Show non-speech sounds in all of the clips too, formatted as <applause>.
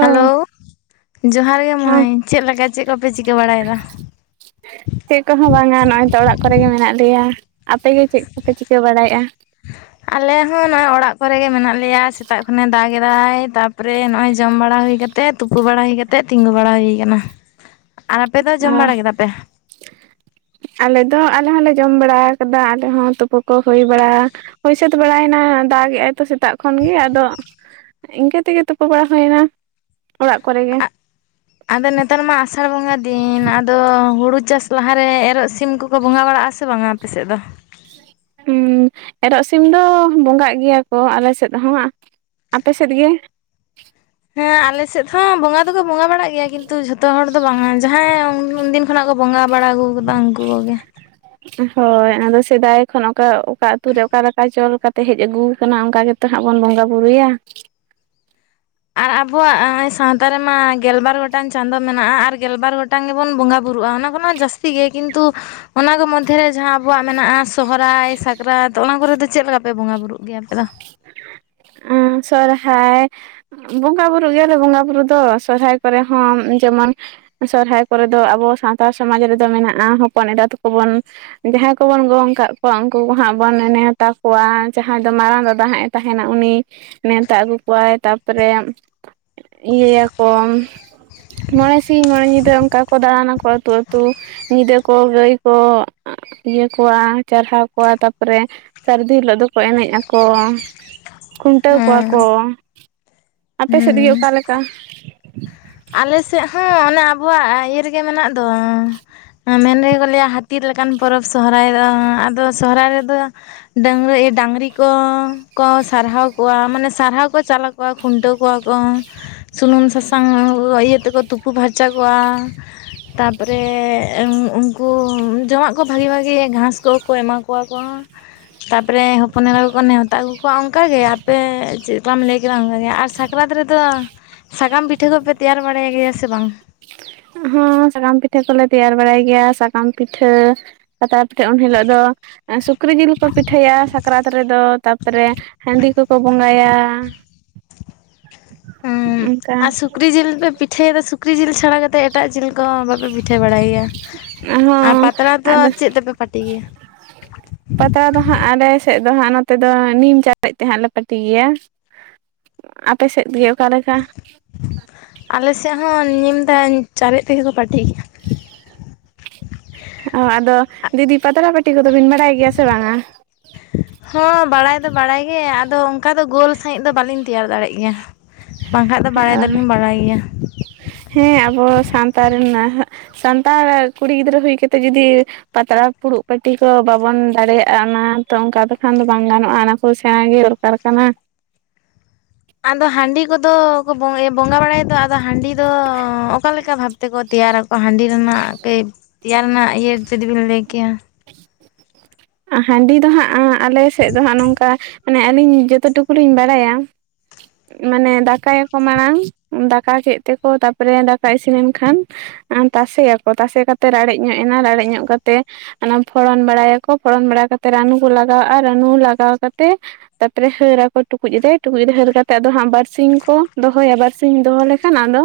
Hello. ᱡᱚᱸᱦᱟᱨ ᱜᱮ ᱦᱚᱸ ᱢᱟᱹᱭ᱾ ᱪᱮᱫ ᱞᱮᱠᱟ ᱪᱮᱫ ᱠᱚᱯᱮ ᱪᱤᱠᱟᱹ ᱵᱟᱲᱟᱭ ᱮᱫᱟ? <inaudible> ᱪᱮᱫ ᱠᱚᱦᱚ ᱵᱟᱝᱟ᱾ ᱱᱚ-ᱚᱭ ᱛᱚ ᱚᱲᱟᱜ ᱠᱚᱨᱮ ᱜᱮ ᱢᱮᱱᱟᱜ ᱞᱮᱭᱟ᱾ ᱟᱯᱮ ᱜᱮ ᱪᱮᱫ ᱠᱚᱯᱮ ᱪᱤᱠᱟᱹ ᱵᱟᱲᱟᱭᱮᱫᱼᱟ? ᱟᱞᱮ ᱦᱚ ᱱᱚᱜ-ᱚᱭ ᱚᱲᱟᱜ ᱠᱚᱨᱮ ᱜᱮ ᱢᱮᱱᱟᱜ ᱞᱮᱭᱟ᱾ ᱥᱮᱛᱟᱜ ᱠᱷᱚᱱᱮ ᱫᱟᱜ ᱮᱫᱟᱭ ᱛᱟᱯᱚᱨᱮ ᱱᱚᱭ ᱡᱚᱢ ᱵᱟᱲᱟ ᱦᱩᱭ ᱠᱟᱛᱼᱼ ᱛᱮ ᱛᱩᱯᱩ ᱵᱟᱲᱟ ᱦᱩᱭ ᱠᱟᱛᱮᱫ ᱛᱤᱜᱩ ᱵᱟᱲᱟ ᱦᱩᱭ ᱟᱠᱟᱱᱟ ᱟᱨ ᱟᱯᱮᱫᱚ ᱚ ᱡᱚᱢ ᱵᱟᱲᱟ ᱠᱮᱫᱟ ᱯᱮ? <inaudible> ᱟᱞᱮ ᱫᱚ ᱟᱞᱮ ᱦᱚᱞᱮ ᱡᱚᱢ ᱵᱟᱲᱟ ᱟᱠᱟᱫᱟ ᱟᱞᱮ ᱦᱚ ᱛᱩᱯᱩ ᱠᱚ ᱦᱩᱭ ᱵᱟᱲᱟ ᱦᱳᱭ ᱥᱟᱹᱛ ᱵᱟᱲᱟᱭᱮᱱᱟ ᱫᱟᱜᱮᱟᱭ ᱛᱚ ᱥᱤᱛ ᱥᱮᱛᱟᱜ ᱠᱷᱚᱱ ᱜᱮ ᱟᱫᱚ ᱤᱱᱠᱟᱹ ᱛᱮᱜᱮ ᱛᱩᱯᱩ ᱵᱟᱲᱟ ᱦᱳᱭᱱᱟ᱾ ᱚᱲᱟᱜ ᱠᱚᱨᱮ ᱜᱮ᱾ ᱟᱫᱚ ᱱᱮᱛᱟᱨ ᱢᱟ ᱟᱥᱟᱲ ᱵᱚᱸᱜᱟ ᱫᱤᱱ ᱟᱫᱚ ᱦᱩᱲᱩ ᱪᱟᱥ ᱞᱟᱦᱟᱨᱮ ᱮᱨᱚᱜ ᱥᱤᱢ ᱠᱚᱠᱚ ᱵᱚᱸᱜᱟ ᱵᱟᱲᱟᱜᱼᱟ ᱥᱮ ᱵᱟᱝᱟ? ᱟᱯᱮᱥᱮᱫ ᱫᱚ᱾ ᱩᱸ ᱮᱨᱚᱜ ᱥᱤᱢ ᱫᱚ ᱵᱚᱸᱜᱟᱜ ᱜᱮᱭᱟ ᱠᱚ ᱟᱞᱮ ᱥᱮᱫ ᱦᱚ᱾ ᱟᱯᱮ ᱥᱮᱫ ᱜᱮ? ᱦᱮ ᱟᱞᱮ ᱥᱮᱫ ᱦᱚᱸ ᱵᱚᱸᱜᱟ ᱫᱚᱠᱚ ᱵᱚᱸᱜᱟ ᱵᱟᱲᱟᱜ ᱜᱮᱭᱟ ᱠᱤᱱᱛᱩ ᱡᱷᱚᱛᱚ ᱦᱚᱲ ᱫᱚ ᱵᱟᱝ ᱟ ᱡᱟᱦᱟᱸᱭ ᱩᱱ ᱫᱤᱱ ᱠᱷᱚᱱ ᱠᱚ ᱵᱚᱸᱜᱟ ᱵᱟᱲᱟ ᱟᱜᱩᱣ ᱟᱠᱟᱫᱟ ᱩᱱᱠᱩ᱾ <unintelligible> ᱦᱳᱭ ᱟᱫᱚ ᱥᱮᱫᱟᱭ ᱠᱷᱚᱱ ᱚᱠᱟ ᱚᱠᱟ ᱟᱹᱛᱩ ᱨᱮ ᱚᱠᱟᱞᱮᱠᱟ ᱪᱚᱞ ᱠᱟᱛᱮ ᱦᱮᱡ ᱟᱹᱜᱩᱣ ᱟᱠᱟᱱᱟ ᱚᱱᱠᱟ ᱜᱮᱛ ᱛᱚ ᱦᱟᱸᱜ ᱵᱚᱱ ᱵᱚᱸᱜᱟ ᱵᱩᱨᱩᱭ-ᱟ᱾ ᱟᱨ ᱟᱵᱚᱣᱟᱜ ᱥᱟᱶᱛᱟ ᱨᱮᱢᱟ ᱜᱮᱞᱵᱟᱨ ᱜᱚᱴᱟᱝ ᱪᱟᱸᱫᱳ ᱢᱮᱱᱟᱜᱼᱟ ᱟᱨ ᱜᱮᱞᱵᱟᱨ ᱜᱚᱴᱟᱝ ᱜᱮᱵᱚᱱ ᱵᱚᱸᱜᱟ ᱵᱩᱨᱩᱜᱼᱟ ᱚᱱᱟ ᱠᱷᱚᱱ ᱦᱚᱸ ᱡᱥᱛᱤ ᱜᱮ ᱠᱤᱱᱛᱩ ᱚᱱᱟ ᱠᱚ ᱢᱚᱫᱽᱫᱷᱮ ᱨᱮ ᱡᱟᱦᱟ ᱟᱵᱚᱣᱟᱜ ᱢᱮᱱᱟᱜᱼᱟ ᱥᱚᱦᱨᱟᱭ ᱥᱟᱠᱟᱨᱟᱛ ᱚᱱᱟ ᱠᱚᱨᱮ ᱫᱚ ᱪᱮᱫ ᱞᱮᱠᱟ ᱯᱮ ᱵᱚᱸᱜᱟ ᱵᱩᱨᱩᱜ ᱜᱮᱭᱟ ᱟᱯᱮ ᱫᱚ? ᱟᱸ ᱥᱚᱨᱦᱟᱭ ᱵᱚᱸᱜᱟ ᱵᱩᱨᱩᱜ ᱜᱮᱭᱟ ᱞᱮ ᱵᱚᱸᱜᱟ ᱵᱩᱨᱩ ᱫᱚ ᱥᱚᱨᱦᱟᱭ ᱠᱚᱨᱮ ᱦᱚ ᱡᱮᱢᱚᱱ ᱥᱚᱨᱦᱟᱭ ᱠᱚᱨᱮ ᱫᱚ ᱟᱵᱚ ᱥᱟᱶᱟᱛᱟ ᱥᱚᱢᱟᱡᱽ ᱨᱮᱫᱚ ᱢᱮᱱᱟᱜᱼᱟ ᱦᱚᱯᱚᱱ ᱮᱨᱟ ᱛᱟᱠᱚᱵᱚᱱ ᱡᱟᱦᱟᱭ ᱠᱚᱵᱚᱱ ᱜᱚᱝ ᱠᱟᱜ ᱠᱚᱣᱟ ᱩᱱᱠᱩ ᱠᱚ ᱦᱟᱸᱜ ᱵᱚᱱ ᱱᱮ-ᱱᱮᱣᱛᱟ ᱠᱚᱣᱟ᱾ ᱡᱟᱦᱟᱭ ᱫᱚ ᱢᱟᱨᱟᱝ ᱫᱟᱫᱟ ᱦᱟᱸᱜ ᱮ ᱛᱟᱦᱮᱸᱱᱟ᱾ ᱩᱱᱤ ᱱᱮᱣᱛᱟ ᱟᱹᱜᱩ ᱠᱚᱣᱟᱭ ᱛᱟᱨ ᱯᱚᱨᱮ ᱤᱭᱟᱟ ᱠᱚ᱾ ᱢᱚᱬᱮᱸ ᱥᱤᱧ ᱢᱚᱬᱮᱸ ᱧᱤᱫᱟᱹ ᱚᱱᱠᱟ ᱠᱚ ᱫᱟᱬᱟᱱᱟ ᱠᱚ ᱟᱹᱛᱩ ᱟᱹᱛᱩ᱾ ᱧᱤᱫᱟᱹ ᱠᱚ ᱜᱟᱹᱭ ᱠᱚ ᱤᱭᱟᱹ ᱠᱚᱣᱟ ᱪᱟᱨᱦᱟᱣ ᱠᱚᱣᱟ ᱛᱟᱯᱚᱨᱮ ᱥᱟᱹᱨᱫᱤ ᱦᱤᱞᱳᱜ ᱫᱚᱠᱚ ᱮᱱᱮᱡ ᱟᱠᱚ᱾ ᱠᱷᱩᱱᱴᱟᱹᱣ ᱠᱚᱣᱟ ᱦᱮᱸ ᱠᱚ᱾ ᱟᱯᱮ ᱥᱮᱫ ᱜᱮ ᱦᱩᱸ ᱚᱠᱟ ᱞᱮᱠᱟ? ᱟᱞᱮ ᱥᱮᱫ ᱦᱚ ᱚᱱᱮ ᱟᱵᱚᱣᱟᱜ ᱤᱭᱟᱹ ᱨᱮᱜᱮ ᱢᱮᱱᱟᱜ ᱫᱚ᱾ ᱢᱮᱱ ᱨᱮᱜᱮ ᱠᱚ ᱞᱟᱹᱭᱟ ᱦᱟᱛ ᱛᱤ ᱞᱮᱠᱟᱱ ᱯᱚᱨᱚᱵᱽ ᱥᱚᱨᱦᱟᱭ ᱫᱚ ᱟᱫᱚ ᱥᱚᱦᱨᱟᱭ ᱨᱮᱫᱚ ᱰᱟᱝᱜᱽᱨᱟᱹ ᱮ ᱰᱟᱝᱨᱤ ᱠᱚ ᱥᱟᱨᱦᱟᱣ ᱠᱚᱣᱟ ᱢᱟᱱᱮ ᱥᱟᱨᱦᱟᱣ ᱠᱚ ᱪᱟᱞ ᱟᱠᱚᱣᱟ᱾ ᱠᱷᱩᱱᱴᱟᱹᱣ ᱠᱚᱣᱟ ᱠᱚ᱾ ᱥᱩᱱᱩᱢ ᱥᱟᱥᱟᱝ ᱤᱭᱟᱹ ᱛᱮᱠᱚ ᱛᱩᱯᱩ ᱯᱷᱟᱨᱪᱟ ᱠᱚᱣᱟ᱾ ᱛᱟᱯᱚᱨᱮ ᱮ ᱩᱱᱠᱩ ᱡᱚᱢᱟᱜ ᱠᱚ ᱵᱷᱟᱜᱮ ᱵᱷᱟᱜᱮ ᱜᱷᱟᱸᱥ ᱠᱚᱠᱚ ᱮᱢᱟ ᱠᱚᱣᱟ ᱠᱚ᱾ ᱛᱟᱨ ᱯᱚᱨᱮ ᱦᱚᱯᱚᱱ ᱮᱨᱟ ᱠᱚ ᱠᱚ ᱱᱮᱣᱛᱟ ᱟᱜᱩ ᱠᱚᱣᱟ ᱚᱱᱠ ᱜᱮ ᱟᱯᱮ ᱪᱮᱫ ᱞᱮᱠᱟᱢ ᱞᱟᱹᱭ ᱠᱮᱫᱟ ᱚᱱᱠᱟ ᱜᱮ ᱟᱨ ᱥᱟᱠᱨᱟᱛ ᱨᱮᱫᱚ ᱥᱟᱠᱟᱢ ᱯᱤᱴᱷᱟᱹ ᱠᱚᱯᱮ ᱛᱮᱭᱟᱨ ᱵᱟᱲᱟᱭ ᱜᱮᱭᱟ ᱥᱮ ᱵᱟᱝ? ᱦᱚᱸ ᱥᱟᱠᱟᱢ ᱯᱤᱴᱷᱟᱹ ᱠᱚᱞᱮ ᱛᱮᱭᱟᱨ ᱵᱟᱲᱟᱭ ᱜᱮᱭᱟ᱾ ᱥᱟᱠᱟᱢ ᱯᱤᱴᱷᱟᱹ᱾ ᱟᱨ ᱛᱟᱨᱯᱚᱨᱮ ᱩᱱ ᱦᱤᱞᱳᱜ ᱫᱚ ᱮᱸ ᱥᱩᱠᱨᱤ ᱡᱤᱞ ᱠᱚ ᱯᱤᱴᱷᱟᱹᱭᱟ ᱥᱟᱠ ᱠᱨᱟᱛ ᱨᱮᱫᱚ ᱛᱟᱯᱚᱨᱮ ᱦᱟᱺᱰᱤ ᱠᱚᱠᱚ ᱵᱚᱸᱜᱟᱭᱟ᱾ ᱦᱩ ᱚᱱᱠᱟ ᱟᱨ ᱥᱩᱠᱨᱤ ᱡᱤᱞ ᱯᱮ ᱯᱤᱴᱷᱟᱹᱭᱟ ᱫᱚ᱾ ᱥᱩᱠᱨᱤ ᱡᱤᱞ ᱪᱷᱟᱲᱟ ᱜᱮᱛ ᱛᱮ ᱮᱴᱟᱜ ᱡᱤᱞ ᱠᱚ ᱵᱟᱯᱮ ᱯᱤᱴᱷᱟᱹ ᱵᱟᱲᱟᱭ ᱜᱮᱭᱟ ᱟᱨ ᱦᱚᱸ ᱯᱟᱛᱲᱟ ᱫᱚ ᱟᱫᱚ ᱪᱮᱫ ᱛᱮᱯᱮ ᱯᱟᱹᱴᱤ ᱜᱮᱭᱟ? <inaudible> ᱯᱟᱛᱲᱟ ᱫᱚ ᱦᱟᱸᱜ ᱟᱞᱮ ᱥᱮᱫ ᱫᱚ ᱦᱟᱸᱜ ᱱᱚᱛᱮ ᱫᱚ ᱱᱤᱢ ᱪᱟᱯᱮᱡ ᱛᱮ ᱦᱟᱸᱜ ᱞᱮ ᱯᱟᱹᱴᱤ ᱜᱮᱭᱟ᱾ ᱟᱯᱮ ᱥᱮᱫ ᱜᱮ ᱚᱠᱟ ᱞᱮᱠᱟ? ᱟᱞᱮ ᱥᱮᱫ ᱦᱚᱸ ᱱᱤᱢ ᱫᱟᱧ ᱪᱟᱨᱮᱡ ᱛᱮᱜᱮ ᱠᱚ ᱯᱟᱹᱴᱤ ᱜᱮᱭᱟ᱾ ᱚ ᱟᱫᱚ ᱫᱤᱫᱤ ᱯᱟᱛᱲᱟ ᱯᱟᱹᱴᱤ ᱠᱚᱫᱚ ᱵᱤᱱ ᱵᱟᱲᱟᱭ ᱜᱮᱭᱟ ᱥᱮ ᱵᱟᱝᱟ? ᱦᱚᱸ ᱵᱟᱲᱟᱭ ᱫᱚ ᱵᱟᱲᱟᱭ ᱜᱮ ᱟᱫᱚ ᱠᱟ ᱫᱚ ᱜᱳᱞ ᱥᱟᱹᱦᱤᱡ ᱫᱚ ᱵᱟᱞᱤᱧ ᱛᱮᱭᱟᱨ ᱫᱟᱲᱮᱜ ᱜᱮᱭᱟ᱾ ᱵᱟᱝᱠᱷᱟᱡ ᱫᱚ ᱵᱟᱲᱟᱭ ᱫᱚᱞᱤᱧ ᱵᱟᱲᱟᱭ ᱜᱮᱭᱟ᱾ ᱦᱮᱸ ᱟᱵᱚ ᱥᱟᱱᱛᱟ ᱨᱮᱱᱟᱦᱜ ᱥᱟᱱᱛᱟᱲ ᱠᱩᱲᱤ ᱜᱤᱫᱽᱨᱟᱹ ᱦᱩᱭ ᱠᱟᱛᱮ ᱡᱩᱫᱤ ᱯᱟᱛᱲᱟ ᱯᱷᱩᱲᱩᱜ ᱯᱟᱹᱴᱤ ᱠᱚ ᱵᱟᱵᱚᱱ ᱫᱟᱲᱮᱭᱟᱜᱼᱟ ᱚᱱᱟ ᱛᱚ ᱚᱱᱠᱟ ᱫᱚᱠᱷᱟᱱ ᱫᱚ ᱵᱟᱝ ᱜᱟᱱᱚᱜᱼᱟ ᱚᱱᱟᱠᱚᱫ ᱥᱮᱬᱟᱸ ᱜᱮ ᱠᱟᱨ ᱠᱟᱱᱟ᱾ ᱟᱫᱚ ᱦᱟᱺᱰᱤ ᱠᱚᱫᱚ ᱠᱚ ᱵᱚᱝ ᱮ ᱵᱚᱸᱜᱟ ᱵᱟᱲᱟᱭ ᱫᱚ ᱟᱫ ᱟᱫᱚ ᱦᱟᱺᱰᱤ ᱫᱚ ᱚᱠᱟᱞᱮᱠᱟ ᱵᱷᱟᱵ ᱛᱮᱠᱚ ᱛᱮᱭᱟᱨᱟᱠᱚ ᱦᱟᱺᱰᱤ ᱨᱮᱱᱟᱜ ᱠᱟᱹᱡ ᱛᱮᱭᱟᱨ ᱨᱮᱱᱟᱜ ᱤᱭᱟᱹ ᱡᱩᱫᱤ ᱵᱤᱱ ᱞᱟᱹᱭ ᱠᱮᱭᱟ᱾ ᱦᱟᱺᱰᱤ ᱫᱚ ᱦᱟᱸᱜ ᱟᱸ ᱟᱞᱮ ᱥᱮᱫ ᱫᱚ ᱦᱟᱸᱜ ᱱᱚᱝᱠᱟ ᱢᱟᱱᱮ ᱟᱹᱞᱤᱧ ᱡᱚᱛ ᱴᱩᱠᱩ ᱞᱤᱧ ᱵᱟᱲᱟᱭᱟ᱾ ᱢᱟᱱᱮ ᱫᱟᱠᱟᱭᱟᱠᱚ ᱢᱟᱲᱟᱝ᱾ ᱫᱟᱠᱟ ᱠᱮᱫ ᱛᱮᱠᱚ ᱛᱟᱨᱯᱚᱨᱮ ᱫᱟᱠᱟ ᱤᱥᱤᱱᱮᱱ ᱠᱷᱟᱱ ᱟᱸ ᱛᱟᱥᱮᱭᱟᱠᱚ᱾ ᱛᱟᱥᱮ ᱠᱟᱛᱮ ᱨᱟᱲᱮᱡ ᱧᱚᱜ ᱮᱱᱟ᱾ ᱨᱟᱲᱮᱡ ᱧᱚᱜ ᱠᱟᱛᱮ ᱚᱱᱟ ᱯᱷᱚᱲᱚᱱ ᱵᱟᱲᱟᱭᱟᱠᱚ᱾ ᱯᱷᱚᱲᱚᱱ ᱵᱟᱲᱟ ᱠᱟᱛᱮ ᱨᱟᱹᱱᱩ ᱠᱚ ᱞᱟᱜᱟᱣᱟᱜᱼᱟ᱾ ᱨᱟᱹᱱᱩ ᱞᱟᱜᱟᱣ ᱠᱟᱛᱮ ᱛᱟᱯᱚᱨᱮ ᱦᱟᱹᱨᱟᱠᱚ ᱠᱚ ᱴᱩᱠᱩᱡ ᱨᱮ᱾ ᱴᱩᱠᱩᱡ ᱨᱮ ᱦᱟᱹᱨ ᱠᱟᱛ ᱛᱮ ᱟᱫᱚ ᱦᱟᱸᱜ ᱵᱟᱨᱥᱤᱧ ᱠᱚ ᱫᱚᱦᱚᱭᱟ᱾ ᱵᱟᱨᱥᱤᱧ ᱫᱚᱦᱚ ᱞᱮᱠᱷᱟᱱ ᱟᱫᱚ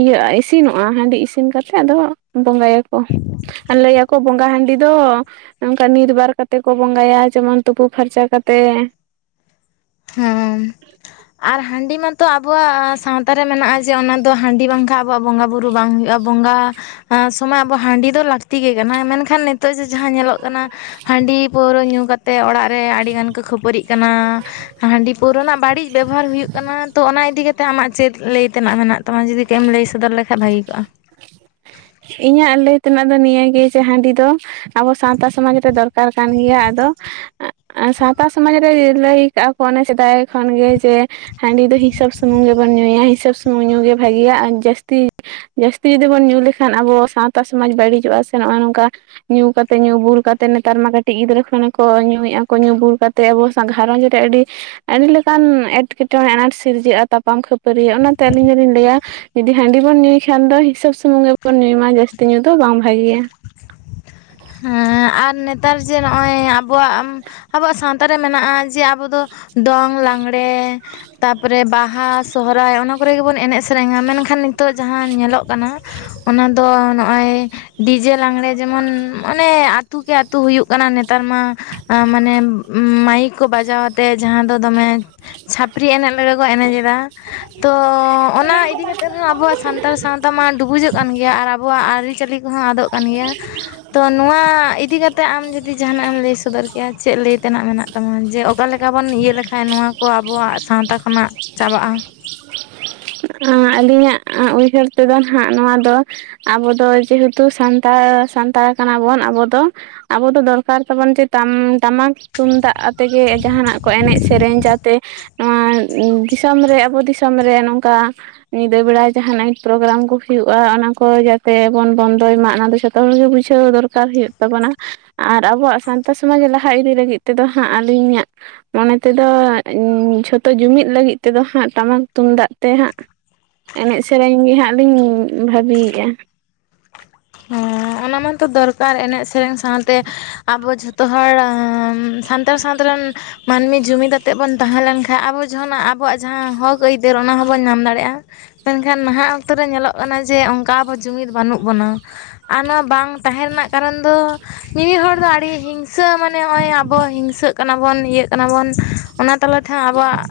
ᱤᱭᱟᱹ-ᱟ ᱤᱥᱤᱱᱚᱜᱼᱟ᱾ ᱦᱟᱺᱰᱤ ᱤᱥᱤᱱ ᱠᱟᱛᱮ ᱟᱫᱚ ᱵᱚᱸᱜᱟᱭᱟ ᱠᱚ᱾ ᱟᱨ ᱞᱟᱹᱭᱟᱠᱚ ᱵᱚᱸᱜᱟ ᱦᱟᱺᱰᱤ ᱫᱚ ᱚᱝᱠᱟ ᱱᱤᱨᱵᱟᱨ ᱠᱟᱛᱮ ᱠᱚ ᱵᱚᱸᱜᱟᱭᱟ ᱡᱮᱢᱚᱱ ᱛᱩᱯᱩ ᱯᱷᱟᱨᱪᱟ ᱠᱟᱛᱮ᱾ ᱦᱳᱭ ᱟᱨ ᱦᱟᱺᱰᱤ ᱢᱟᱛ ᱛᱚ ᱟᱵᱚᱣᱟᱜ ᱥᱟᱶᱛᱟ ᱨᱮ ᱢᱮᱱᱟᱜᱼᱟ ᱡᱮ ᱚᱱᱟᱫᱚ ᱦᱟᱺᱰᱤ ᱵᱟᱝᱠᱷᱟᱱ ᱟᱵᱚᱣᱟᱜ ᱵᱚᱸᱜᱟ ᱵᱩᱨᱩ ᱵᱟᱝ ᱦᱩᱭᱩᱜᱼᱟ᱾ ᱵᱚᱸᱜᱟ ᱟ ᱥᱚᱢᱚᱭ ᱟᱵᱚ ᱦᱟᱺᱰᱤ ᱫᱚ ᱞᱟᱹᱠᱛᱤ ᱜᱮ ᱠᱟᱱᱟ ᱢᱮᱱᱠᱷᱟᱱ ᱱᱤᱛᱚᱜ ᱡᱮ ᱡᱟᱦᱟᱸ ᱧᱮᱞᱚᱜ ᱠᱟᱱᱟ᱾ ᱦᱟᱺᱰᱤ ᱯᱟᱹᱣᱨᱟᱹ ᱧᱩ ᱠᱟᱛᱮ ᱚᱲᱟᱜ ᱨᱮ ᱟᱹᱰᱤᱜᱟᱱ ᱠᱚ ᱠᱷᱟᱹᱯᱟᱹᱨᱤᱜ ᱠᱟᱱᱟ᱾ ᱦᱟᱺᱰᱤ ᱯᱟᱹᱣᱨᱟᱹ ᱨᱮᱱᱟᱜ ᱵᱟᱹᱲᱤᱡ ᱵᱮᱵᱚᱦᱟᱨ ᱦᱩᱭᱩᱜ ᱠᱟᱱᱟ ᱛᱚ ᱚᱱᱟ ᱤᱫᱤ ᱠᱟᱛᱮ ᱟᱢᱟᱜ ᱪᱮᱫ ᱞᱟᱹᱭ ᱛᱮᱱᱟᱜ ᱢᱮᱱᱟᱜ ᱛᱟᱢᱟ? ᱛᱟᱢᱟ ᱡᱩᱫᱤ ᱠᱟᱹᱡ ᱮᱢ ᱞᱟᱹᱭ ᱥᱚᱫᱚᱨ ᱞᱮᱠᱷᱟᱱ ᱵᱷᱟᱹᱜᱤ ᱠᱚᱜᱼᱟ᱾ ᱤᱧᱟᱹᱜ ᱞᱟᱹᱭ ᱛᱮᱱᱟᱜ ᱫᱚ ᱱᱤᱭᱟᱹᱜᱮ ᱡᱮ ᱦᱟᱺᱰᱤ ᱫᱚ ᱟᱵᱚ ᱥᱟᱶᱛᱟ ᱥᱚᱢᱟᱡᱽ ᱨᱮ ᱫᱚᱨᱠᱟᱨ ᱠᱟᱱ ᱜᱮᱭᱟ ᱟᱫᱚ ᱥᱟᱶᱛᱟ ᱥᱚᱢᱟᱡᱽ ᱨᱮ ᱞᱟᱹᱭ ᱠᱟᱜᱼᱟ ᱠᱚ ᱚᱱᱮ ᱥᱮᱫᱟᱭ ᱠᱷᱚᱱ ᱜᱮ ᱡᱮ ᱦᱟᱺᱰᱤ ᱫᱚ ᱦᱤᱥᱟᱹᱵ ᱥᱩᱢᱩᱝ ᱜᱮᱵᱚᱱ ᱧᱩᱭᱟ᱾ ᱦᱤᱥᱟᱹᱵ ᱥᱩᱢᱩᱝ ᱧᱩ ᱜᱮ ᱵᱷᱟᱹᱜᱮᱭᱟ ᱟᱨ ᱡᱟᱹᱥᱛᱤ ᱡᱟᱹᱥᱛᱤ ᱡᱩᱫᱤ ᱵᱚᱱ ᱧᱩ ᱞᱮᱠᱷᱟᱱ ᱟᱵᱚ ᱥᱟᱶᱛᱟ ᱥᱚᱢᱟᱡᱽ ᱵᱟᱹᱲᱤᱡᱚᱜᱼᱟ ᱥᱮ ᱱᱚᱜᱼᱚᱭ ᱱᱚᱝᱠᱟ ᱧᱩ ᱠᱟᱛᱮ ᱧᱩ ᱵᱩᱞ ᱠᱟᱛᱮ ᱱᱮᱛᱟᱨ ᱢᱟ ᱠᱟᱹᱴᱤᱡ ᱜᱤᱫᱽᱨᱟᱹ ᱠᱷᱚᱱᱮ ᱠᱚ ᱧᱩᱭᱮᱫᱼᱟ ᱠᱚ ᱧᱩ ᱵᱩᱞ ᱠᱟᱛ ᱛᱮ ᱟᱵᱚ ᱥᱟᱝ ᱜᱷᱟᱨᱚᱸᱡᱽ ᱨᱮ ᱟᱹᱰᱤ ᱟᱹᱰᱤ ᱞᱮᱠᱟᱱ ᱮᱴᱠᱮᱴᱚᱬᱮᱸ ᱟᱱᱟᱴ ᱥᱤᱨᱡᱟᱹᱜᱼᱟ ᱛᱟᱯᱟᱢ ᱠᱷᱟᱹᱯ ᱯᱟᱹᱨᱤ ᱦᱩᱭᱩᱜ-ᱟ᱾ ᱚᱱᱟᱛᱮ ᱟᱹᱞᱤᱧ ᱫᱚᱞᱤᱧ ᱞᱟᱹᱭᱟ ᱡᱩᱫᱤ ᱦᱟᱺᱰᱤ ᱵᱚᱱ ᱧᱩᱭ ᱠᱷᱟᱱ ᱫᱚ ᱦᱤᱥᱟᱹᱵ ᱥᱩᱢᱩᱝ ᱜᱮᱵᱚ ᱵᱚᱱ ᱧᱩᱭ ᱢᱟ ᱡᱟᱹᱥᱛᱤ ᱧᱩ ᱫᱚ ᱵᱟᱝ ᱵᱷᱟᱜᱮᱭᱟ᱾ ᱦᱮᱸ ᱟᱨ ᱱᱮᱛᱟᱨ ᱡᱮ ᱱᱚᱜᱼᱚᱭ ᱟᱵᱚᱣᱟᱜ ᱟᱵᱚᱣᱟᱜ ᱥᱟᱶᱛᱟ ᱨᱮ ᱢᱮᱱᱟᱜᱼᱟ ᱡᱮ ᱟᱵᱚ ᱫᱚ ᱫᱚᱝ, ᱞᱟᱜᱽᱬᱮ᱾ ᱛᱟᱯᱚᱨᱮ ᱵᱟᱦᱟ, ᱥᱚᱦᱚᱨᱟᱭ ᱚᱱᱟ ᱠᱚᱨᱮ ᱜᱮᱵᱚᱱ ᱮᱱᱮᱡ ᱥᱮᱨᱮᱧᱟ᱾ ᱢᱮᱱᱠᱷᱟᱱ ᱱᱤᱛᱚᱜ ᱡᱟᱦᱟᱸ ᱧᱮᱞᱚᱜ ᱠᱟᱱᱟ᱾ ᱚᱱᱟ ᱫᱚ ᱱᱚᱜᱼᱚᱭ ᱰᱤᱡᱮ ᱞᱟᱝᱬᱮ ᱡᱮᱢᱚᱱ ᱚᱱᱮ ᱟᱹᱛᱩ ᱠᱮ ᱟᱹᱛᱩ ᱦᱩᱭᱩᱜ ᱠᱟᱱᱟ ᱱᱮᱛᱟᱨ ᱢᱟ᱾ ᱟ ᱢᱟᱱᱮ ᱢᱟᱭᱤᱠ ᱠᱚ ᱵᱟᱡᱟᱣ ᱟᱛᱮ ᱡᱟᱦᱟᱸ ᱫᱚ ᱫᱚᱢᱮ ᱪᱷᱟᱹᱯᱨᱤ ᱮᱱᱮᱡ ᱞᱮᱠᱟ ᱠᱚ ᱮᱱᱮᱡ ᱮᱫᱟ ᱛᱚ ᱚᱱᱟ ᱤᱫᱤ ᱠᱟᱛᱮᱫ ᱦᱚᱸ ᱟᱵᱚᱣᱟᱜ ᱥᱟᱱ ᱛᱟᱲ ᱥᱟᱶᱛᱟ ᱢᱟ ᱰᱩᱵᱩᱡᱚᱜ ᱠᱟᱱ ᱜᱮᱭᱟ ᱟᱨ ᱟᱵᱚᱣᱟᱜ ᱟᱹᱨᱤᱪᱟᱹᱞᱤ ᱠᱚᱦᱚᱸ ᱟᱫᱚᱜ ᱠᱟᱱ ᱜᱮᱭᱟ᱾ ᱛᱚ ᱱᱚᱣᱟ ᱤᱫᱤ ᱠᱟᱛᱮ ᱟᱢ ᱡᱩᱫᱤ ᱡᱟᱦᱟᱱᱟᱜ ᱮᱢ ᱞᱟᱹᱭ ᱥᱚᱫᱚᱨ ᱠᱮᱭᱟ ᱪᱮᱫ ᱞᱟᱹᱭ ᱛᱮᱱᱟᱜ ᱢᱮᱱᱟᱜ ᱛᱟᱢᱟ? ᱡᱮ ᱚᱠᱟ ᱞᱮᱠᱟ ᱵᱚᱱ ᱤᱭᱟᱹ ᱞᱮᱠᱷᱟᱱ ᱱᱚᱣᱟ ᱠᱚ ᱟᱵᱚᱣᱟᱜ ᱥᱟᱶᱛᱟ ᱠᱷᱚᱱᱟᱜ ᱪᱟᱵᱟᱜᱼᱟ᱾ ᱟᱸ ᱟᱹᱞᱤᱧᱟᱜ ᱩᱭᱦᱟᱹᱨ ᱛᱮᱫᱚ ᱦᱟᱸᱜ ᱱᱟᱦᱟᱜ ᱱᱚᱣᱟ ᱫᱚ ᱟᱵᱚ ᱫᱚ ᱡᱮᱦᱮᱛᱩ ᱥᱟᱱᱛᱟᱲ ᱥᱟᱱᱛᱟᱲ ᱠᱟᱱᱟ ᱵᱚᱱ ᱟᱵᱚ ᱫᱚ᱾ ᱟᱵᱚ ᱫᱚ ᱫᱚᱨᱠᱟᱨ ᱛᱟᱵᱚᱱ ᱡᱮ ᱴᱟᱢ ᱴᱟᱢᱟᱠ, ᱛᱩᱢᱫᱟᱜ ᱟᱛᱮᱜ ᱜᱮ ᱡᱟᱦᱟᱱᱟᱜ ᱠᱚ ᱮᱱᱮᱡ ᱥᱮᱨᱮᱧ ᱡᱟᱛᱮ ᱱᱚᱣᱟ ᱩᱸ ᱫᱤᱥᱚᱢ ᱨᱮ ᱟᱵᱚ ᱫᱤᱥᱚᱢ ᱨᱮ ᱱᱚᱝᱠᱟ ᱧᱤᱫᱟᱹ ᱵᱮᱲᱟ ᱡᱟᱦᱱᱟᱜ ᱜᱮ ᱯᱨᱳᱜᱨᱟᱢ ᱠᱚ ᱦᱩᱭᱩᱜᱼᱟ ᱚᱱᱟ ᱠᱚ ᱡᱟᱛᱮ ᱵᱚᱱ ᱵᱚᱱᱫᱚᱭ ᱢᱟ, ᱚᱱᱟ ᱫᱚ ᱡᱷᱚᱛᱚ ᱦᱚᱲ ᱜᱮ ᱵᱩᱡᱷᱟᱹᱣ ᱫᱚᱨ ᱠᱟᱨ ᱦᱩᱭᱩᱜ ᱛᱟᱵᱚᱱᱟ ᱟᱨ ᱟᱵᱚᱣᱟᱜ ᱥᱟᱶᱛᱟ ᱥᱚᱢᱟᱡᱽ ᱞᱟᱦᱟ ᱤᱫᱤ ᱞᱟᱹᱜᱤᱫ ᱛᱮᱫᱚ ᱦᱟᱸᱜ ᱟᱹᱞᱤᱧᱟᱜ ᱢᱚᱱᱮ ᱛᱮᱫᱚ ᱡᱷᱚᱛᱚ ᱡᱩᱢᱤᱫ ᱞᱟᱹᱜᱤᱫ ᱛᱮᱫᱚ ᱦᱟᱸᱜ ᱴᱟᱢᱟᱠ ᱛᱩᱢᱫᱟᱜ ᱛᱮ ᱦᱟᱸᱜ ᱮᱱᱮᱡ ᱥᱮᱨᱮᱧ ᱜᱮ ᱦᱟᱸᱜ ᱞᱤᱧ ᱵᱷᱟᱹᱵᱤᱭᱮᱫᱼᱟ᱾ ᱦᱮᱸ ᱚᱱᱟ ᱢᱟᱛᱚ ᱫᱚᱨᱠᱟᱨ ᱮᱱᱮᱡ ᱥᱮᱨᱮᱧ ᱥᱟᱶᱛᱮ ᱟᱵᱚ ᱡᱷᱚᱛᱚ ᱦᱚᱲ ᱥᱟᱱᱛᱟᱲ ᱥᱟᱶᱛᱟ ᱨᱮᱱ ᱢᱟᱹᱱᱢᱤ ᱡᱩᱢᱤᱫ ᱟᱛᱮᱫ ᱵᱚᱱ ᱛᱟᱦᱮᱸ ᱞᱮᱱ ᱠᱷᱟᱱ ᱟᱵᱚ ᱡᱟᱦᱟᱱᱟᱜ ᱟᱵᱚᱣᱟᱜ ᱡᱟᱦᱟᱸ ᱦᱚᱠ ᱟᱹᱭᱫᱟᱹᱨ ᱚᱱᱟ ᱦᱚᱸᱵᱚᱱ ᱧᱟᱢ ᱫᱟᱲᱮᱭᱟᱜᱼᱟ ᱢᱮᱱᱠᱷᱟᱱ ᱱᱟᱦᱟᱜ ᱚᱠᱛᱮ ᱨᱮ ᱧᱮᱞᱚᱜ ᱠᱟᱱᱟ ᱡᱮ ᱚᱱᱠᱟ ᱟᱵᱚ ᱡᱩᱢᱤᱫ ᱵᱟᱹᱱᱩᱜ ᱵᱚᱱᱟ᱾ ᱟᱨ ᱱᱚᱣᱟ ᱵᱟᱝ ᱛᱟᱦᱮᱸ ᱨᱮᱱᱟᱜ ᱠᱟᱨᱚᱱ ᱫᱚ, ᱢᱤᱢᱤᱫ ᱦᱚᱲ ᱫᱚ ᱟᱹᱰᱤ ᱦᱤᱝᱥᱟᱹ ᱢᱟᱱᱮ ᱱᱚᱜᱚᱭ ᱟᱵᱚ ᱦᱤᱝᱥᱟᱹᱜ ᱠᱟᱱᱟ ᱵᱚᱱ ᱤᱭᱟᱹᱜ ᱠᱟᱱᱟ ᱵᱚᱱ ᱚᱱᱟ ᱛᱟᱞᱟ ᱛᱮ ᱦᱚᱸ ᱟᱵᱚᱣᱟᱜ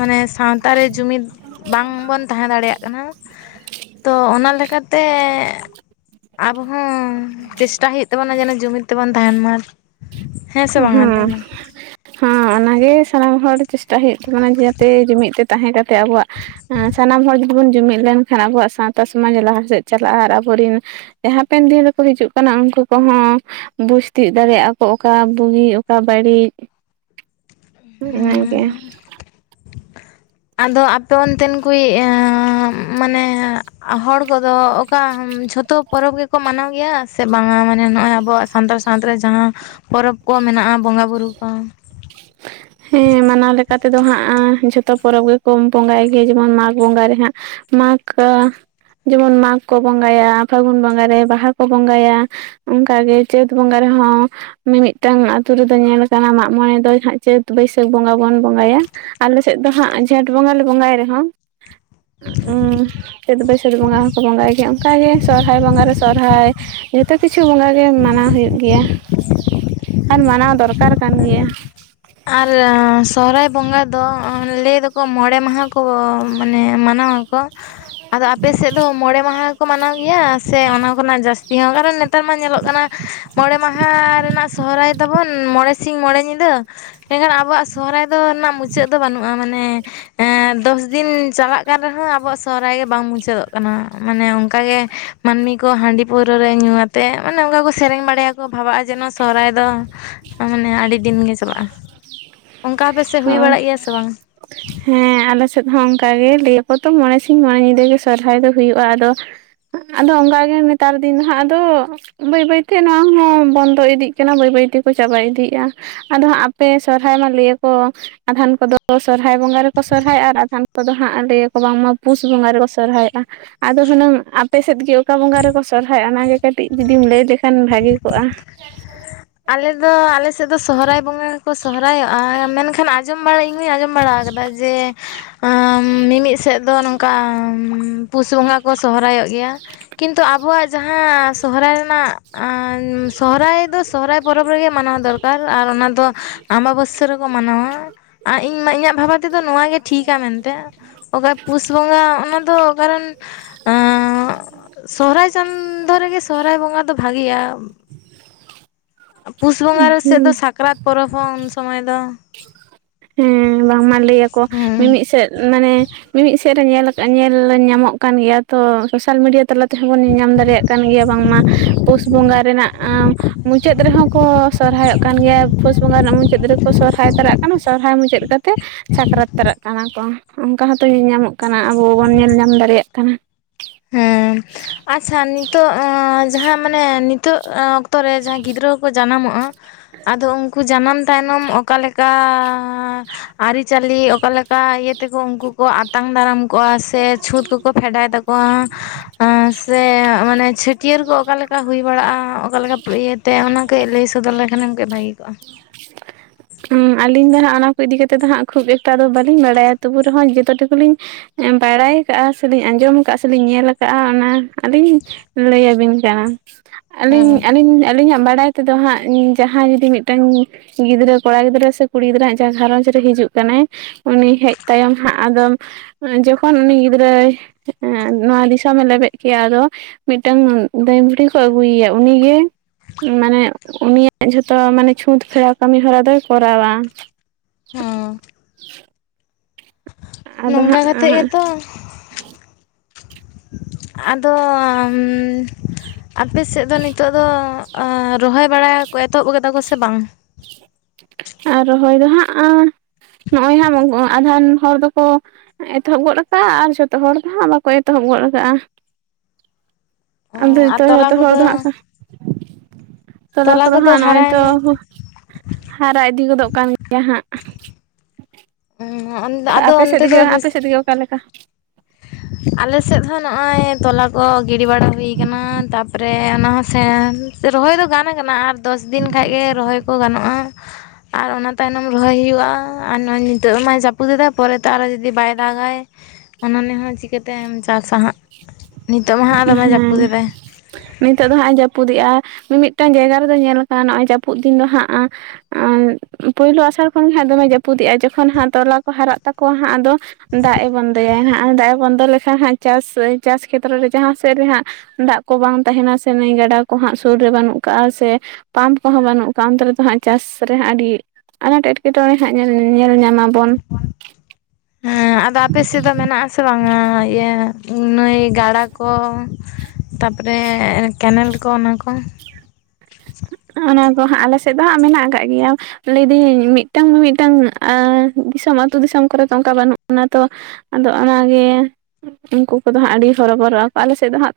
ᱢᱟᱱᱮ ᱥᱟᱶᱛᱟ ᱨᱮ ᱡᱩᱢᱤᱫ ᱵᱟᱝᱵᱚᱱ ᱛᱟᱦᱮᱸ ᱫᱟᱲᱮᱭᱟᱜ ᱠᱟᱱᱟ ᱛᱚ ᱚᱱᱟ ᱞᱮᱠᱟᱛᱮ ᱟᱵᱚ ᱦᱚᱸ ᱪᱮᱥᱴᱟᱭ ᱦᱩᱭᱩᱜ ᱛᱟᱵᱚᱱᱟ ᱡᱮᱱᱚ ᱡᱩᱢᱤᱫ ᱛᱮᱵᱚᱱ ᱛᱟᱦᱮᱱ ᱢᱟ᱾ ᱥᱮ ᱵᱟᱝᱟ ᱞᱟᱹᱭ ᱦᱮᱸ ᱢᱮ ᱦᱟᱸ ᱚᱱᱟᱜᱮ ᱥᱟᱱᱟᱢ ᱦᱚᱲ ᱪᱮᱥᱴᱟᱭ ᱦᱩᱭᱩᱜ ᱛᱟᱵᱚᱱᱟ ᱡᱟᱛᱮ ᱡᱩᱢᱤᱫ ᱛᱮ ᱛᱟᱦᱮᱸ ᱠᱟᱛᱮᱜ ᱟᱵᱚᱣᱟᱜ ᱥᱟᱱᱟᱢ ᱦᱚᱲ ᱵᱚᱱ ᱡᱩᱢᱤᱫ ᱞᱮᱱᱠᱷᱟᱱ ᱟᱵᱚᱣᱟᱜ ᱥᱟᱶᱛᱟ ᱥᱚᱢᱟᱡᱽ ᱞᱟᱦᱟ ᱥᱮᱫ ᱪᱟᱞᱟᱜᱼᱟ ᱟᱨ ᱟᱵᱚᱨᱤᱱ ᱦᱟᱸᱯᱮᱱ ᱫᱤᱱ ᱨᱮᱠᱚ ᱦᱤᱡᱩᱜ ᱠᱟᱱᱟ ᱩᱱᱠᱩ ᱠᱚᱦᱚᱸ ᱵᱩᱡᱽ ᱛᱤᱭᱜ ᱫᱟᱲᱮᱭᱟᱜᱼᱟ ᱠᱚ ᱚᱠᱟ ᱵᱩᱜᱤ ᱚᱠᱟ ᱵᱟᱹᱲᱤᱡ, ᱤᱱᱟ ᱜᱮ᱾ ᱟᱫᱚ ᱟᱯᱮ ᱚᱱᱛᱮᱱ ᱠᱚᱭᱤᱡ ᱢᱟᱱᱮ ᱦᱚᱲ ᱠᱚᱫᱚ ᱚᱠᱟ ᱡᱷᱚᱛᱚ ᱯᱚᱨᱚᱵᱽ ᱜᱮᱠᱚ ᱢᱟᱱᱟᱣ ᱜᱮᱭᱟ ᱥᱮ ᱵᱟᱝᱟ ᱢᱟᱱᱮ ᱱᱚᱜᱼᱚᱭ ᱟᱵᱚᱣᱟᱜ ᱥᱟᱱᱛᱟᱲ ᱥᱟᱶᱛᱟ ᱨᱮ ᱡᱟᱦᱟᱸ ᱯᱚᱨᱚᱵᱽ ᱠᱚ ᱢᱮᱱᱟᱜᱼᱟ ᱵᱚᱸᱜᱟᱼᱵᱩᱨᱩ ᱠᱚ ᱦᱮᱸ ᱢᱟᱱᱟᱣ ᱞᱮᱠᱟᱛᱮᱫᱚ ᱦᱟᱸᱜ ᱡᱷᱚᱛᱚ ᱯᱚᱨᱚᱵᱽ ᱜᱮᱠᱚ ᱵᱚᱸᱜᱟᱭ ᱜᱮᱭᱟ ᱡᱮᱢᱚᱱ ᱢᱟᱜᱽ ᱵᱚᱸᱜᱟ ᱨᱮ ᱦᱟᱸᱜ ᱢᱟᱜᱽ ᱡᱮᱢᱚᱱ ᱢᱟᱜᱽ ᱠᱚ ᱵᱚᱸᱜᱟᱭᱟ ᱯᱷᱟᱹᱜᱩᱱ ᱵᱚᱸᱜᱟᱨᱮ ᱵᱟᱦᱟ ᱠᱚ ᱵᱚᱸᱜᱟᱭᱟ᱾ ᱚᱱᱠᱟᱜᱮ ᱪᱟᱹᱛ ᱵᱚᱸᱜᱟ ᱨᱮ ᱦᱚᱸ ᱢᱤᱢᱤᱫᱴᱟᱹᱝ ᱟᱛᱳ ᱨᱮᱫᱚ ᱧᱮᱞ ᱠᱟᱱᱟ ᱢᱟᱜ ᱢᱚᱬᱮ ᱫᱚ ᱦᱟᱜ ᱪᱟᱹᱛ ᱵᱟᱹᱭᱥᱟᱹᱠᱷ ᱵᱚᱸᱜᱟ ᱵᱚᱱ ᱵᱚᱸᱜᱟᱭᱟ᱾ ᱟᱞᱮ ᱥᱮᱫ ᱫᱚ ᱦᱟᱸᱜ ᱡᱷᱮᱸᱴ ᱵᱚᱸᱜᱟ ᱞᱮ ᱵᱚᱸᱜᱟᱭ ᱨᱮᱦᱚᱸ ᱩᱸ ᱪᱟᱹᱛ ᱵᱟᱹᱭᱥᱟᱹᱠᱷ ᱵᱚᱸᱜᱟ ᱦᱚᱸᱠᱚ ᱵᱚᱸᱜᱟᱭ ᱜᱮᱭᱟ ᱾ᱚᱱᱠᱟᱜᱮ ᱥᱚᱨᱦᱟᱭ ᱵᱚᱸᱜᱟ ᱨᱮ ᱥᱚᱨᱦᱟᱭ ᱛᱚ ᱠᱤᱪᱷᱩ ᱵᱚᱸᱜᱟ ᱜᱮ ᱢᱟᱱᱟᱣ ᱦᱩᱭᱩᱜ ᱜᱮᱭᱟ ᱟᱨ ᱢᱟᱱᱟᱣ ᱫᱚᱨᱠᱟᱨ ᱠᱟᱱ ᱜᱮᱭᱟ᱾ ᱟᱨ ᱥᱚᱦᱨᱟᱭ ᱵᱚᱸᱜᱟ ᱫᱚ ᱞᱟᱹᱭ ᱫᱚᱠᱚ ᱢᱚᱬᱮ ᱢᱟᱦᱟ ᱠᱚ ᱢᱟᱱᱮ ᱢᱟᱱᱟᱣᱟ ᱠᱚ ᱟᱫᱚ ᱟᱯᱮ ᱥᱮᱫ ᱟᱫᱚ ᱢᱚᱬᱮ ᱢᱟᱦᱟ ᱠᱚ ᱢᱟᱱᱟᱣ ᱜᱮᱭᱟ ᱥᱮ ᱚᱱᱟ ᱠᱷᱱᱟᱜ ᱡᱟᱹᱥᱛᱤ ᱦᱚᱸ ᱠᱟᱨᱚᱱ ᱱᱮᱛᱟᱨ ᱢᱟ ᱧᱮᱞᱚᱜ ᱠᱟᱱᱟ ᱢᱚᱬᱮ ᱢᱟᱦᱟ ᱨᱮᱱᱟᱜ ᱥᱚᱦᱚᱨᱟᱭ ᱛᱟᱵᱚᱱ ᱢᱚᱬᱮ ᱥᱤᱧ ᱢᱚᱬᱮ ᱧᱤᱫᱟᱹ, ᱢᱮᱱᱠᱷᱟᱱ ᱟᱵᱚᱣᱟᱜ ᱥᱚᱦᱚᱨᱟᱭ ᱫᱚ ᱨᱮᱱᱟᱜ ᱢᱩᱪᱟᱹᱫ ᱫᱚ ᱵᱟᱹᱱᱩᱜᱼᱟ ᱢᱟᱱᱮ ᱮ ᱫᱚᱥᱫᱤᱱ ᱪᱟᱞᱟᱜ ᱠᱟᱱ ᱨᱮᱦᱚᱸ ᱟᱵᱚᱣᱟᱜ ᱥᱚᱦᱨᱟᱭ ᱜᱮ ᱵᱟᱝ ᱢᱩᱪᱟᱹᱫᱚᱜ ᱠᱟᱱᱟ᱾ ᱢᱟᱱᱮ ᱚᱱᱠᱟ ᱜᱮ ᱢᱟᱹᱱᱢᱤ ᱠᱚ ᱦᱟᱺᱰᱤ ᱯᱟᱹᱣᱨᱟᱹ ᱨᱟᱹ ᱧᱩ ᱟᱛᱮ ᱢᱟᱱᱮ ᱚᱱᱠᱟ ᱠᱚ ᱥᱮᱨᱮᱧ ᱵᱟᱲᱟᱭᱟᱠᱚ᱾ ᱠᱚ ᱵᱷᱟᱜᱼᱟ ᱡᱮ ᱱᱚᱣᱟ ᱥᱚᱨᱦᱟᱭ ᱫᱚ ᱢᱟᱱᱮ ᱟᱹᱰᱤ ᱫᱤᱱ ᱜᱮ ᱪᱟᱞᱟᱜᱼᱟ᱾ ᱚᱱᱠᱟ ᱟᱯᱮ ᱥᱮᱫ ᱦᱩᱭ ᱦᱳᱭ ᱵᱟᱲᱟᱜ ᱜᱮᱭᱟ ᱥᱮ ᱵᱟᱝ? ᱦᱮᱸ ᱟᱞᱮ ᱥᱮᱫ ᱦᱚᱸ ᱚᱱᱠᱟᱟᱜᱮ ᱞᱟᱹᱭ ᱟᱠᱚᱛᱚ ᱢᱚᱬᱮ ᱥᱤᱧ ᱢᱚᱬᱮ ᱧᱤᱫᱟᱹ ᱜᱮ ᱥᱚᱨᱦᱟᱭ ᱫᱚ ᱦᱩᱭᱩᱜᱼᱟ ᱟᱫᱚ ᱟᱫᱚ ᱚᱱᱠᱟ ᱜᱮ ᱱᱮᱛᱟᱨ ᱫᱤᱱ ᱫᱚ ᱦᱟᱜ ᱟᱫᱚ ᱵᱟᱹᱭ ᱵᱟᱹᱭ ᱛᱮ ᱱᱚᱣᱟ ᱦᱚᱸ ᱵᱚᱱᱫᱚ ᱤᱫᱤᱜ ᱠᱟᱱᱟ ᱵᱟᱹᱭ ᱵᱟᱹᱭ ᱛᱮᱠᱚ ᱪᱟᱵᱟ ᱤᱫᱤᱭᱮᱜᱼᱟ᱾ ᱟᱫᱚ ᱦᱟᱸᱜ ᱟᱯᱮ ᱥᱚᱨᱦᱟᱭ ᱢᱟ ᱞᱟᱹᱭᱟᱠᱚ ᱟᱫᱷᱮᱱ ᱠᱚᱫᱚ ᱥᱚᱨᱦᱟᱭ ᱵᱚᱸᱜᱟ ᱨᱮᱠᱚ ᱥᱚᱨᱦᱟᱭᱚᱜᱼᱟ ᱟᱨ ᱟᱫᱷᱟᱱ ᱠᱚᱫᱚ ᱦᱟᱸᱜ ᱞᱟᱹᱭ ᱟᱠᱚ ᱵᱟᱝᱢᱟ ᱯᱩᱥ ᱵᱚᱸᱜᱟ ᱨᱮᱠᱚ ᱥᱚᱨᱦᱟᱚᱜᱼᱟ᱾ ᱟᱫᱚ ᱦᱩᱱᱟᱹᱝ ᱟᱯᱮ ᱥᱮᱫ ᱜᱮ ᱚᱠᱟ ᱵᱚᱸᱜᱟ ᱨᱮᱠᱚ ᱥᱚᱨᱦᱟᱭᱚᱜᱼᱟ ᱚᱱᱟᱜᱮ ᱠᱟᱹᱴᱤᱡ ᱡᱩᱫᱤᱢ ᱞᱟᱹᱭ ᱞᱮᱠᱷᱟᱱ ᱵᱷᱟᱹᱜᱮ ᱠᱚᱜᱼᱟ᱾ ᱟᱞᱮ ᱫᱚ ᱟᱞᱮ ᱥᱮᱫ ᱥᱮᱫ ᱫᱚ ᱥᱚᱦᱚᱨᱟᱭ ᱵᱚᱸᱜᱟ ᱜᱮᱠᱚ ᱥᱚᱦᱚᱨᱟᱭᱚᱜᱼᱟ ᱢᱮᱱᱠᱷᱟᱱ ᱟᱸᱡᱚᱢ ᱵᱟᱲᱟ ᱤᱧ ᱦᱚᱧ ᱟᱸᱡᱚᱢ ᱵᱟᱲᱟ ᱟᱠᱟᱫᱟ ᱡᱮ ᱢᱤᱢᱤᱫ ᱥᱮᱫ ᱫᱚ ᱱᱚᱝᱠᱟ ᱯᱩᱥ ᱵᱚᱸᱜᱟ ᱠᱚ ᱥᱚᱦᱨᱟᱭᱚᱜ ᱜᱮᱭᱟ ᱠᱤᱱᱛᱩ ᱟᱵᱚᱣᱟᱜ ᱡᱟᱦᱟᱸ ᱥᱚᱦᱚᱨᱟᱭ ᱨᱮᱱᱟᱜ ᱚᱸ ᱥᱚᱦᱨᱟᱭ ᱫᱚ ᱥᱚᱨᱟᱭ ᱯᱚᱨᱚᱵᱽ ᱨᱮᱜᱮ ᱢᱟᱱᱟᱣ ᱫᱚᱨᱠᱟᱨ ᱟᱨ ᱚᱱᱟ ᱫᱚ ᱟᱢᱵᱟᱵᱟᱹ ᱥᱭᱟᱹ ᱨᱮᱠᱚ ᱢᱟᱱᱟᱣᱟ ᱾ ᱟᱨ ᱤᱧ ᱢᱟ ᱤᱧᱟᱹᱜ ᱵᱷᱟᱵᱟᱣ ᱛᱮᱫᱚ ᱱᱚᱣᱟ ᱜᱮ ᱴᱷᱤᱠᱟ ᱢᱮᱱ ᱮᱛ, ᱚᱠᱟ ᱯᱩᱥ ᱵᱚᱸᱜᱟ ᱚᱱᱟ ᱫᱚ ᱠᱟᱨᱚᱱ ᱮᱸ ᱥᱚᱦᱨᱟᱭ ᱪᱟᱸᱫᱚ ᱨᱮᱜᱮ ᱥᱚᱦᱚᱨᱟᱭ ᱵᱚᱸᱜᱟ ᱫᱚ ᱵᱷᱟᱜᱮᱭᱟ, ᱯᱩᱥ ᱵᱚᱸᱜᱟ ᱨᱮ ᱥᱮᱫ ᱦᱩᱸ ᱫᱚ ᱥᱟᱠᱨᱟᱛ ᱯᱚᱨᱚᱵᱽ ᱦᱚᱸ ᱩᱱ ᱥᱚᱢᱚᱭ ᱫᱚ, ᱦᱮᱸ ᱵᱟᱝᱢᱟ ᱞᱟᱹᱭᱟᱠᱚ ᱦᱩᱸ ᱢᱤᱢᱤᱫ ᱥᱮᱫ ᱢᱟᱱᱮ ᱢᱤᱢᱤᱫ ᱥᱮᱫ ᱨᱮ ᱧᱮᱞ ᱧᱮᱞ ᱧᱟᱢᱚᱜ ᱠᱟᱱ ᱜᱮᱭᱟ ᱛᱚ ᱥᱳᱥᱟᱞ ᱢᱤᱰᱤᱭᱟ ᱛᱟᱞᱟ ᱛᱮᱦᱚᱸ ᱵᱚᱱ ᱧᱮᱞᱧᱟᱢ ᱫᱟᱲᱮᱭᱟᱜ ᱠᱟᱱ ᱜᱮᱭᱟ ᱵᱟᱝᱢᱟ ᱯᱩᱥ ᱵᱚᱸᱜᱟ ᱨᱮᱱᱟᱜ ᱢᱩᱪᱟᱹᱫ ᱨᱮᱦᱚᱸ ᱠᱚ ᱥᱚᱨᱦᱟᱭᱚᱜ ᱠᱟᱱ ᱜᱮᱭᱟ᱾ ᱯᱩᱥ ᱵᱚᱸᱜᱟ ᱨᱮᱱᱟᱜ ᱢᱩᱪᱟᱹᱫ ᱨᱮᱠᱚ ᱥᱚᱨᱦᱟᱭ ᱛᱟᱨᱟᱜ ᱠᱟᱱᱟ ᱥᱚᱨᱦᱟᱭ ᱢᱩᱪᱟᱹᱫ ᱠᱟᱛᱮ ᱥᱟᱠᱨᱟᱛ ᱛᱟᱨᱟ ᱠᱟᱱᱟ ᱠᱚ᱾ ᱚᱱᱠᱟ ᱦᱚᱸᱛᱚ ᱧᱮᱞ ᱧᱟᱢᱚᱜ ᱠᱟᱱᱟ ᱟᱵᱚ ᱵᱚᱱ ᱧᱮᱞ ᱧᱟᱢ ᱫᱟᱲᱮᱭᱟᱜ ᱠᱟᱱᱟ᱾ ᱦᱮᱸ, ᱟᱪᱪᱷᱟ ᱱᱤᱛᱚᱜ ᱮᱸ ᱡᱟᱦᱟᱸ ᱢᱟᱱᱮ ᱱᱤᱛᱚᱜ ᱮᱸ ᱚ ᱛᱚ ᱨᱮ ᱡᱟᱦᱟᱸᱭ ᱜᱤᱫᱽᱨᱟᱹ ᱠᱚᱠᱚ ᱡᱟᱱᱟᱢᱚᱜᱼᱟ ᱟᱫᱚ ᱩᱱᱠᱩ ᱡᱟᱱᱟᱢ ᱛᱟᱭ ᱱᱚᱢ ᱚᱠᱟᱞᱮᱠᱟᱻ ᱟᱹᱨᱤᱪᱟᱹᱞᱤ ᱚᱠᱟᱮᱠᱟ ᱤᱭᱟᱹ ᱛᱮᱠᱚ ᱩᱱᱠᱩ ᱠᱚ ᱟᱛᱟᱝ ᱫᱟᱨᱟᱢ ᱠᱚᱜᱼᱟ ᱥᱮ ᱪᱷᱩᱸᱛ ᱠᱚᱠᱚ ᱯᱷᱮᱰᱟᱭ ᱛᱟᱠᱚᱣᱟ ᱮᱸ ᱥᱮ ᱢᱟᱱᱮ ᱪᱷᱟᱹᱴᱭᱟᱹᱨ ᱠᱚ ᱚᱠᱟᱞᱮᱠᱟ ᱦᱩᱭ ᱵᱟᱲᱟᱜᱼᱟ ᱚᱠᱟᱞᱮᱠᱟ ᱤᱭᱟᱹ ᱛᱮ ᱚᱱᱟ ᱠᱟᱹᱡ ᱞᱟᱹᱭ ᱥᱚᱫᱚᱨ ᱞᱮᱠᱷᱟᱱᱮᱢ ᱠᱟᱹᱡ ᱵᱷᱟᱹᱜᱮ ᱠᱚᱜᱼᱟ᱾ ᱦᱩᱸ ᱟᱞᱤᱧ ᱫᱚ ᱦᱟᱸᱜ ᱚᱱᱟ ᱠᱚ ᱤᱫᱤ ᱠᱟᱛᱮ ᱫᱚ ᱦᱟᱸᱜ ᱠᱷᱩᱵ ᱮᱠᱴᱟ ᱫᱚ ᱵᱟᱹᱞᱤᱧ ᱵᱟᱲᱟᱭᱟ ᱛᱚᱵᱩ ᱨᱮᱦᱚᱸ ᱡᱚᱛᱚ ᱴᱩᱠᱩᱞᱤᱧ ᱮᱸ ᱵᱟᱲᱟᱭ ᱠᱟᱜᱼᱟ ᱥᱮᱞᱤᱧ ᱟᱸᱡᱚᱢ ᱟᱠᱟᱜᱼᱟ ᱥᱮᱞᱤᱧ ᱧᱮᱞ ᱠᱟᱜᱼᱟ ᱚᱱᱟ ᱟᱹᱞᱤᱧ ᱞᱟᱹᱭ ᱟᱹᱵᱤᱱ ᱠᱟᱱᱟ᱾ ᱦᱮᱸ ᱟᱹᱞᱤᱧ ᱟᱹᱞᱤᱧ ᱟᱹᱞᱤᱧᱟᱜ ᱵᱟᱲᱟᱭ ᱛᱮᱫᱚ ᱦᱟᱸᱜ ᱡᱟᱦᱟᱸᱭ ᱡᱩᱫᱤ ᱢᱤᱫᱴᱟᱝ ᱜᱤᱫᱽᱨᱟᱹ ᱠᱚᱲᱟ ᱜᱤᱫᱽᱨᱟᱹ ᱥᱮ ᱠᱩᱲᱤ ᱜᱤᱫᱽᱨᱟᱹ ᱦᱟᱸᱜ ᱡᱟᱦᱟᱸ ᱜᱷᱟᱨᱚᱧᱡᱽ ᱨᱮ ᱦᱤᱡᱩᱜ ᱠᱟᱱᱟᱭ, ᱩᱱᱤ ᱦᱮᱡ ᱛᱟᱭᱚᱢ ᱦᱟᱸᱜ ᱟᱫᱚᱢ ᱡᱚᱠᱷᱚᱱ ᱩᱱᱤ ᱜᱤᱫᱽᱨᱟᱹᱭ ᱮᱸ ᱱᱚᱣᱟ ᱫᱤᱥᱚᱢᱮ ᱞᱮᱵᱮᱫ ᱠᱮᱜ-ᱟ ᱟᱫᱚ ᱢᱤᱫᱴᱟᱹᱝ ᱫᱟᱹᱭ ᱵᱷᱩᱲᱦᱤ ᱠᱚ ᱟᱹᱜᱩᱭᱮᱭᱟ ᱩᱱᱤ ᱜᱮ ᱢᱟᱱᱮ ᱩᱱᱤᱭᱟᱜ ᱡᱷᱚᱛᱚ ᱢᱟᱱᱮ ᱪᱷᱩᱸᱛ ᱯᱷᱮᱲᱟᱣ ᱠᱟᱹᱢᱤ ᱦᱚᱨᱟ ᱫᱚᱭ ᱠᱚᱨᱟᱣᱟ᱾ ᱦᱩᱸ᱾ ᱟᱫᱚ ᱱᱚᱝᱠᱟ ᱦᱟᱸᱜ ᱠᱟᱛᱮᱜ ᱜᱮᱛᱚ ᱟᱫᱚᱻ ᱟᱯᱮ ᱥᱮᱫ ᱫᱚ ᱱᱤᱛᱚᱜ ᱫᱚ ᱮᱸ ᱨᱚᱦᱚᱭ ᱵᱟᱲᱟᱭᱟᱠᱚ ᱮᱛᱚᱦᱚᱵ ᱠᱟᱫᱟ ᱠᱚ ᱥᱮ ᱵᱟᱝ? ᱮᱸ ᱨᱚᱦᱚᱭ ᱫᱚ ᱦᱟᱸᱜ ᱟᱸ ᱱᱚᱜᱼᱚᱭ ᱦᱟᱸᱜ ᱟᱫᱷᱮᱱ ᱦᱚᱲ ᱫᱚᱠᱚ ᱮᱛᱚᱦᱚᱵ ᱜᱚᱫ ᱠᱟᱜᱼᱟ ᱟᱨ ᱡᱷᱚᱛᱚ ᱦᱚᱲ ᱫᱚ ᱦᱟᱸᱜ ᱵᱟᱠᱚ ᱮᱛᱚᱦᱚᱵ ᱜᱚᱫ ᱠᱟᱜᱼᱟ᱾ ᱟᱫᱚ ᱟᱨ ᱡᱷᱚᱛᱚ ᱛᱚᱞᱟ ᱡᱷᱚᱛᱚ ᱦᱚᱲ ᱫᱚ ᱦᱟᱸᱜ ᱠᱚᱫᱚ ᱠᱷᱟᱱ ᱛᱚᱞᱟ ᱠᱚᱫᱚ ᱦᱟᱸᱜ ᱱᱚᱜᱼᱚᱭ ᱛᱚ ᱦᱟᱨᱟ ᱤᱫᱤ ᱜᱚᱫᱚᱜ ᱠᱟᱱ ᱜᱮᱭᱟ ᱦᱟᱸᱜ᱾ ᱟᱫᱚ ᱟᱯᱮ ᱥᱮᱫ ᱚᱱᱛᱮ ᱜᱮ ᱫᱚ ᱟᱯᱮ ᱵᱮᱥ ᱥᱮᱫ ᱜᱮ ᱚᱠᱟ ᱞᱮᱠᱟ? ᱟᱞᱮ ᱥᱮᱫ ᱦᱚᱸ ᱱᱚᱜᱼᱚᱭ ᱛᱚᱞᱟ ᱠᱚ ᱜᱤᱰᱤ ᱵᱟᱲᱟ ᱦᱩᱭ ᱠᱟᱱᱟ ᱛᱟᱯᱚᱨᱮ ᱚᱱᱟ ᱦᱚᱸ <unintelligible> ᱥᱮ ᱨᱚᱦᱚᱭ ᱫᱚ ᱜᱟᱱ ᱟᱠᱟᱱᱟ ᱟᱨ ᱫᱚᱥ ᱫᱤᱱ ᱠᱷᱟᱡ ᱜᱮ ᱨᱚᱦᱚᱭ ᱠᱚ ᱜᱟᱱᱚᱜᱼᱟ᱾ ᱟᱨ ᱚᱱᱟ ᱛᱟᱭᱱᱚᱢ ᱨᱚᱦᱚᱭ ᱦᱩᱭᱩᱜᱼᱟ, ᱟᱨ ᱱᱤᱛᱚᱜ ᱢᱟᱭ ᱡᱟᱯᱩᱫ ᱮᱫᱟ ᱯᱚᱨᱮ ᱛᱮ ᱟᱨᱚ ᱡᱩᱫᱤ ᱵᱟᱭ ᱫᱟᱜᱟᱭ ᱚᱱᱟ ᱱᱮ ᱦᱚᱸ ᱪᱤᱠᱟᱹᱛᱮᱢ ᱪᱟᱥᱟ ᱦᱟᱸᱜ, ᱱᱤᱛᱚᱜ ᱢᱟ ᱦᱟᱸᱜ ᱫᱚᱢᱮ ᱡᱟᱹᱯᱩᱫ ᱦᱮᱸ ᱮᱫᱟᱭ᱾ ᱱᱤᱛᱚᱜ ᱫᱚ ᱦᱟᱸᱜ-ᱮ ᱡᱟᱹᱯᱩᱫᱮᱜᱼᱟ ᱢᱤᱢᱤᱫᱴᱟᱹᱝ ᱡᱟᱭᱜᱟ ᱨᱮᱫᱚ ᱧᱮᱞ ᱠᱟᱱᱟ ᱱᱚᱜᱼᱚᱭ ᱡᱟᱹᱯᱩᱫ ᱫᱤᱱ ᱫᱚ ᱦᱟᱸᱜ ᱮᱸ ᱯᱩᱭᱞᱩ ᱟᱥᱟᱲ ᱠᱷᱚᱱ ᱜᱮ ᱦᱟᱸᱜ ᱫᱚᱢᱮ ᱡᱟᱹᱯᱩᱫᱮᱜᱼᱟᱭ ᱡᱚᱠᱷᱚᱱ ᱦᱟᱸᱜ ᱛᱚᱞᱟ ᱠᱚ ᱦᱟᱨᱟᱜ ᱛᱟᱠᱚᱣᱟ ᱦᱟᱸᱜ ᱟᱫᱚ ᱫᱟᱜ ᱮ ᱵᱚᱱᱫᱚᱭᱟᱭ ᱦᱟᱸᱜ ᱫᱟᱜ ᱮ ᱵᱚᱱᱫᱚ ᱞᱮᱠᱷᱟᱱ ᱦᱟᱸᱜ ᱪᱟᱥ ᱪᱟᱥ ᱠᱷᱮᱛᱨᱚ ᱨᱮ ᱡᱟᱦᱟᱸ ᱥᱮᱫ ᱨᱮ ᱦᱟᱸᱜ ᱫᱟᱜ ᱠᱚ ᱵᱟᱝ ᱛᱟᱦᱮᱱᱟ ᱥᱮ ᱱᱟᱹᱭ ᱜᱟᱰᱟ ᱠᱚ ᱦᱟᱸᱜ ᱥᱩᱨ ᱨᱮ ᱵᱟᱹᱱᱩᱜ ᱠᱟᱜᱼᱟ ᱥᱮ ᱯᱟᱢᱯ ᱠᱚᱦᱚᱸ ᱵᱟᱹᱱᱩᱜ ᱠᱟᱜ-ᱟ ᱚᱱᱛᱮ ᱨᱮᱫᱚ ᱦᱟᱸᱜ ᱪᱟᱥ ᱨᱮ ᱦᱟᱸᱜ ᱟᱹᱰᱤ ᱟᱱᱟᱴ ᱮᱸᱴᱠᱮᱴᱚᱬᱮ ᱦᱟᱸᱜ ᱧᱮᱞ ᱧᱮᱞ ᱧᱟᱢᱟᱵᱚᱱ᱾ ᱦᱮᱸ, ᱟᱫᱚ ᱟᱯᱮ ᱥᱮᱫ ᱫᱚ ᱢᱮᱱᱟᱜ-ᱟ ᱥᱮ ᱵᱟᱝᱟ ᱤᱭᱟᱹ ᱱᱟᱹᱭ ᱜᱟᱰᱟ ᱠᱚ, ᱛᱟᱯᱚᱨᱮ ᱠᱮᱱᱮᱞ ᱠᱚ ᱚᱱᱟ ᱠᱚ? <inaudible> ᱚᱱᱟ ᱫᱚ ᱦᱟᱸᱜ ᱟᱞᱮ ᱥᱮᱫ ᱫᱚ ᱦᱟᱸᱜ ᱢᱮᱱᱟᱜ ᱟᱠᱟᱜ ᱜᱮᱭᱟ᱾ ᱞᱟᱹᱭᱫᱟᱹᱧ ᱢᱤᱫᱴᱟᱝ ᱢᱤᱢᱤᱫᱴᱟᱝ ᱟ ᱫᱤᱥᱚᱢ ᱟᱹᱛᱩ ᱫᱤᱥᱚᱢ ᱠᱚᱨᱮ ᱫᱚ ᱚᱱᱠᱟ ᱵᱟᱹᱱᱩᱜ ᱵᱚᱱᱟ ᱛᱚ᱾ ᱟᱫᱚ ᱚᱱᱟᱜᱮ ᱩᱱᱠᱩ ᱠᱚᱫᱚ ᱦᱟᱸᱜ ᱟᱹᱰᱤ ᱦᱚᱨᱚ ᱵᱚᱨᱚᱜ ᱟᱠᱚ᱾ ᱟᱞᱮ ᱥᱮᱫ ᱫᱚ ᱦᱟᱸᱜ